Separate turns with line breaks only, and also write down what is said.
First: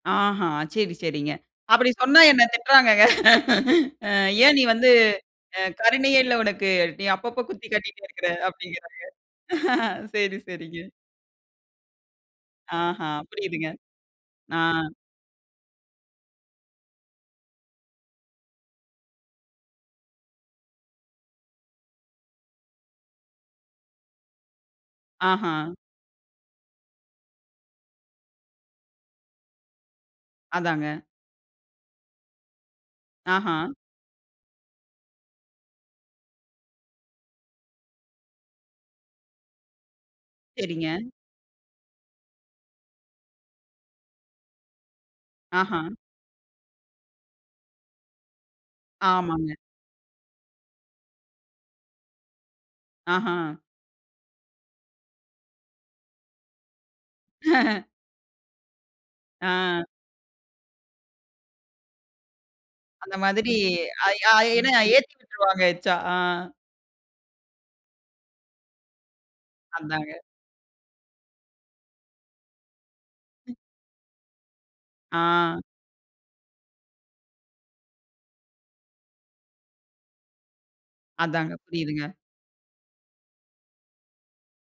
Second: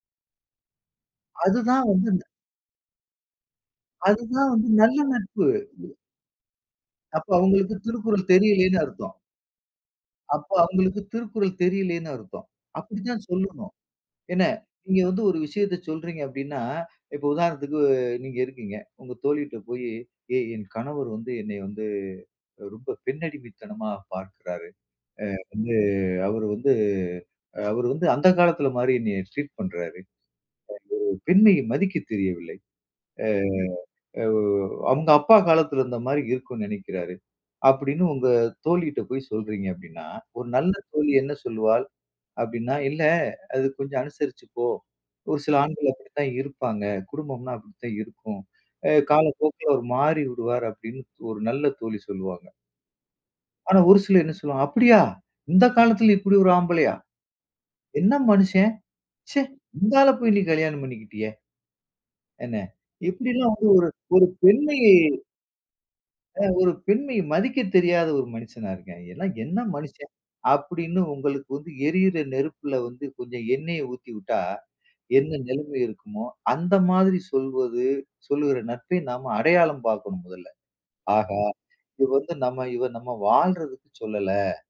ஆஹா! சரி, சரிங்க.
அதுதான்
அப்படி
வந்து
சொன்னா
இந்த
என்ன திட்டுறாங்கங்க. "அ
அதுதான்
ஏன் நீ
வந்து
வந்து,
நல்ல நட்பு.
அ கருணையே இல்லை உனக்கு. நீ
அப்ப
அப்பப்போ குத்தி
அவுங்களுக்கு
காட்டீட்டே
திருக்குறள்
இருக்குற."
தெரியலைன்னு
அப்படீங்குறாங்க.
அர்த்தம்.
சரி,
அப்போ
சரிங்க.
அவுங்களுக்கு திருக்குறள் தெரியலைன்னு அர்த்தம். அப்படி
ஆஹா,
தான்
புரியுதுங்க.
சொல்லணும். என்ன,
ஆ.
நீங்க வந்து ஒரு விஷயத்த சொல்றீங்க அப்படீன்னா, இப்போ உதாரணத்துக்கு நீங்க இருக்கீங்க. உங்க தோழிட்ட போயி, "ஏய் என் கணவர் வந்து என்னை வந்து அ ரொம்ப பெண்ணடிமைத்தனமா பார்க்கிறாரு. அ
ஆஹா.
வந்து அவரு வந்து அவரு வந்து அந்த காலத்தில மாரி என்னைய ட்ரீட் பண்றாரு.
அதாங்க.
அவர் ஒரு பெண்மையை மதிக்க தெரியவில்லை. அ
ஆஹா.
அவ் அவுங்க அப்பா காலத்தில இருந்த மாரி இருக்குன்னு நெனைக்கிறாரு." அப்படீன்னு உங்க தோழிட்ட போய் சொல்றீங்க அப்படீன்னா, ஒரு நல்ல
சரிங்க.
தோழி என்ன சொல்லுவாள் அப்படீன்னா, "இல்ல அது கொஞ்சம் அனுசரிச்சு போ. ஒரு சில
ஆஹா.
ஆண்கள் அப்படித்தான் இருப்பாங்க. குடும்பம்ன்னா அப்படித்தான் இருக்கும். அ
ஆமாங்க.
காலப்போக்கில அவர் மாறிவிடுவார்." அப்படீன்னு ஒரு நல்ல தோழி சொல்லுவாங்க.
ஆஹா!
ஆனா, ஒரு சிலர் என்ன சொல்லுவாங்க, "அப்படியா! இந்த காலத்தில இப்படி ஒரு ஆம்பளையா?" என்ன மனுஷன்! ச்ச,
ஆ.
இந்த ஆள போய் நீ கல்யாணம் பண்ணிக்கிட்டியே. என்ன,
அந்த
இப்படியெல்லாம்
மாதிரி,
வந்து ஒரு
அ இ
ஒரு
அ ஏன்னா
பெண்மையை"
ஏத்தி விட்ருவாங்க எச்சா. ஆ.
"அ ஒரு பெண்மையை மதிக்கத் தெரியாத ஒரு மனுசனா இருக்கான். எல்லாம் என்ன மனுசன்?"
அதாங்க.
அப்படீன்னு உங்களுக்கு வந்து எரியுற நெருப்புல வந்து கொஞ்சம் எண்ணெய ஊத்தி வுட்டா, என்ன
ஆ.
நிலைமை இருக்குமோ? அந்த மாதிரி சொல்வது, சொல்லுகிற நட்பை நாம் அடையாளம் பாக்கணும் மொதல்ல. ஆஹா,
அதாங்க.
இது
புரியுதுங்க.
வந்து நம்ம இவ நம்ம வாழ்றதுக்கு சொல்லல!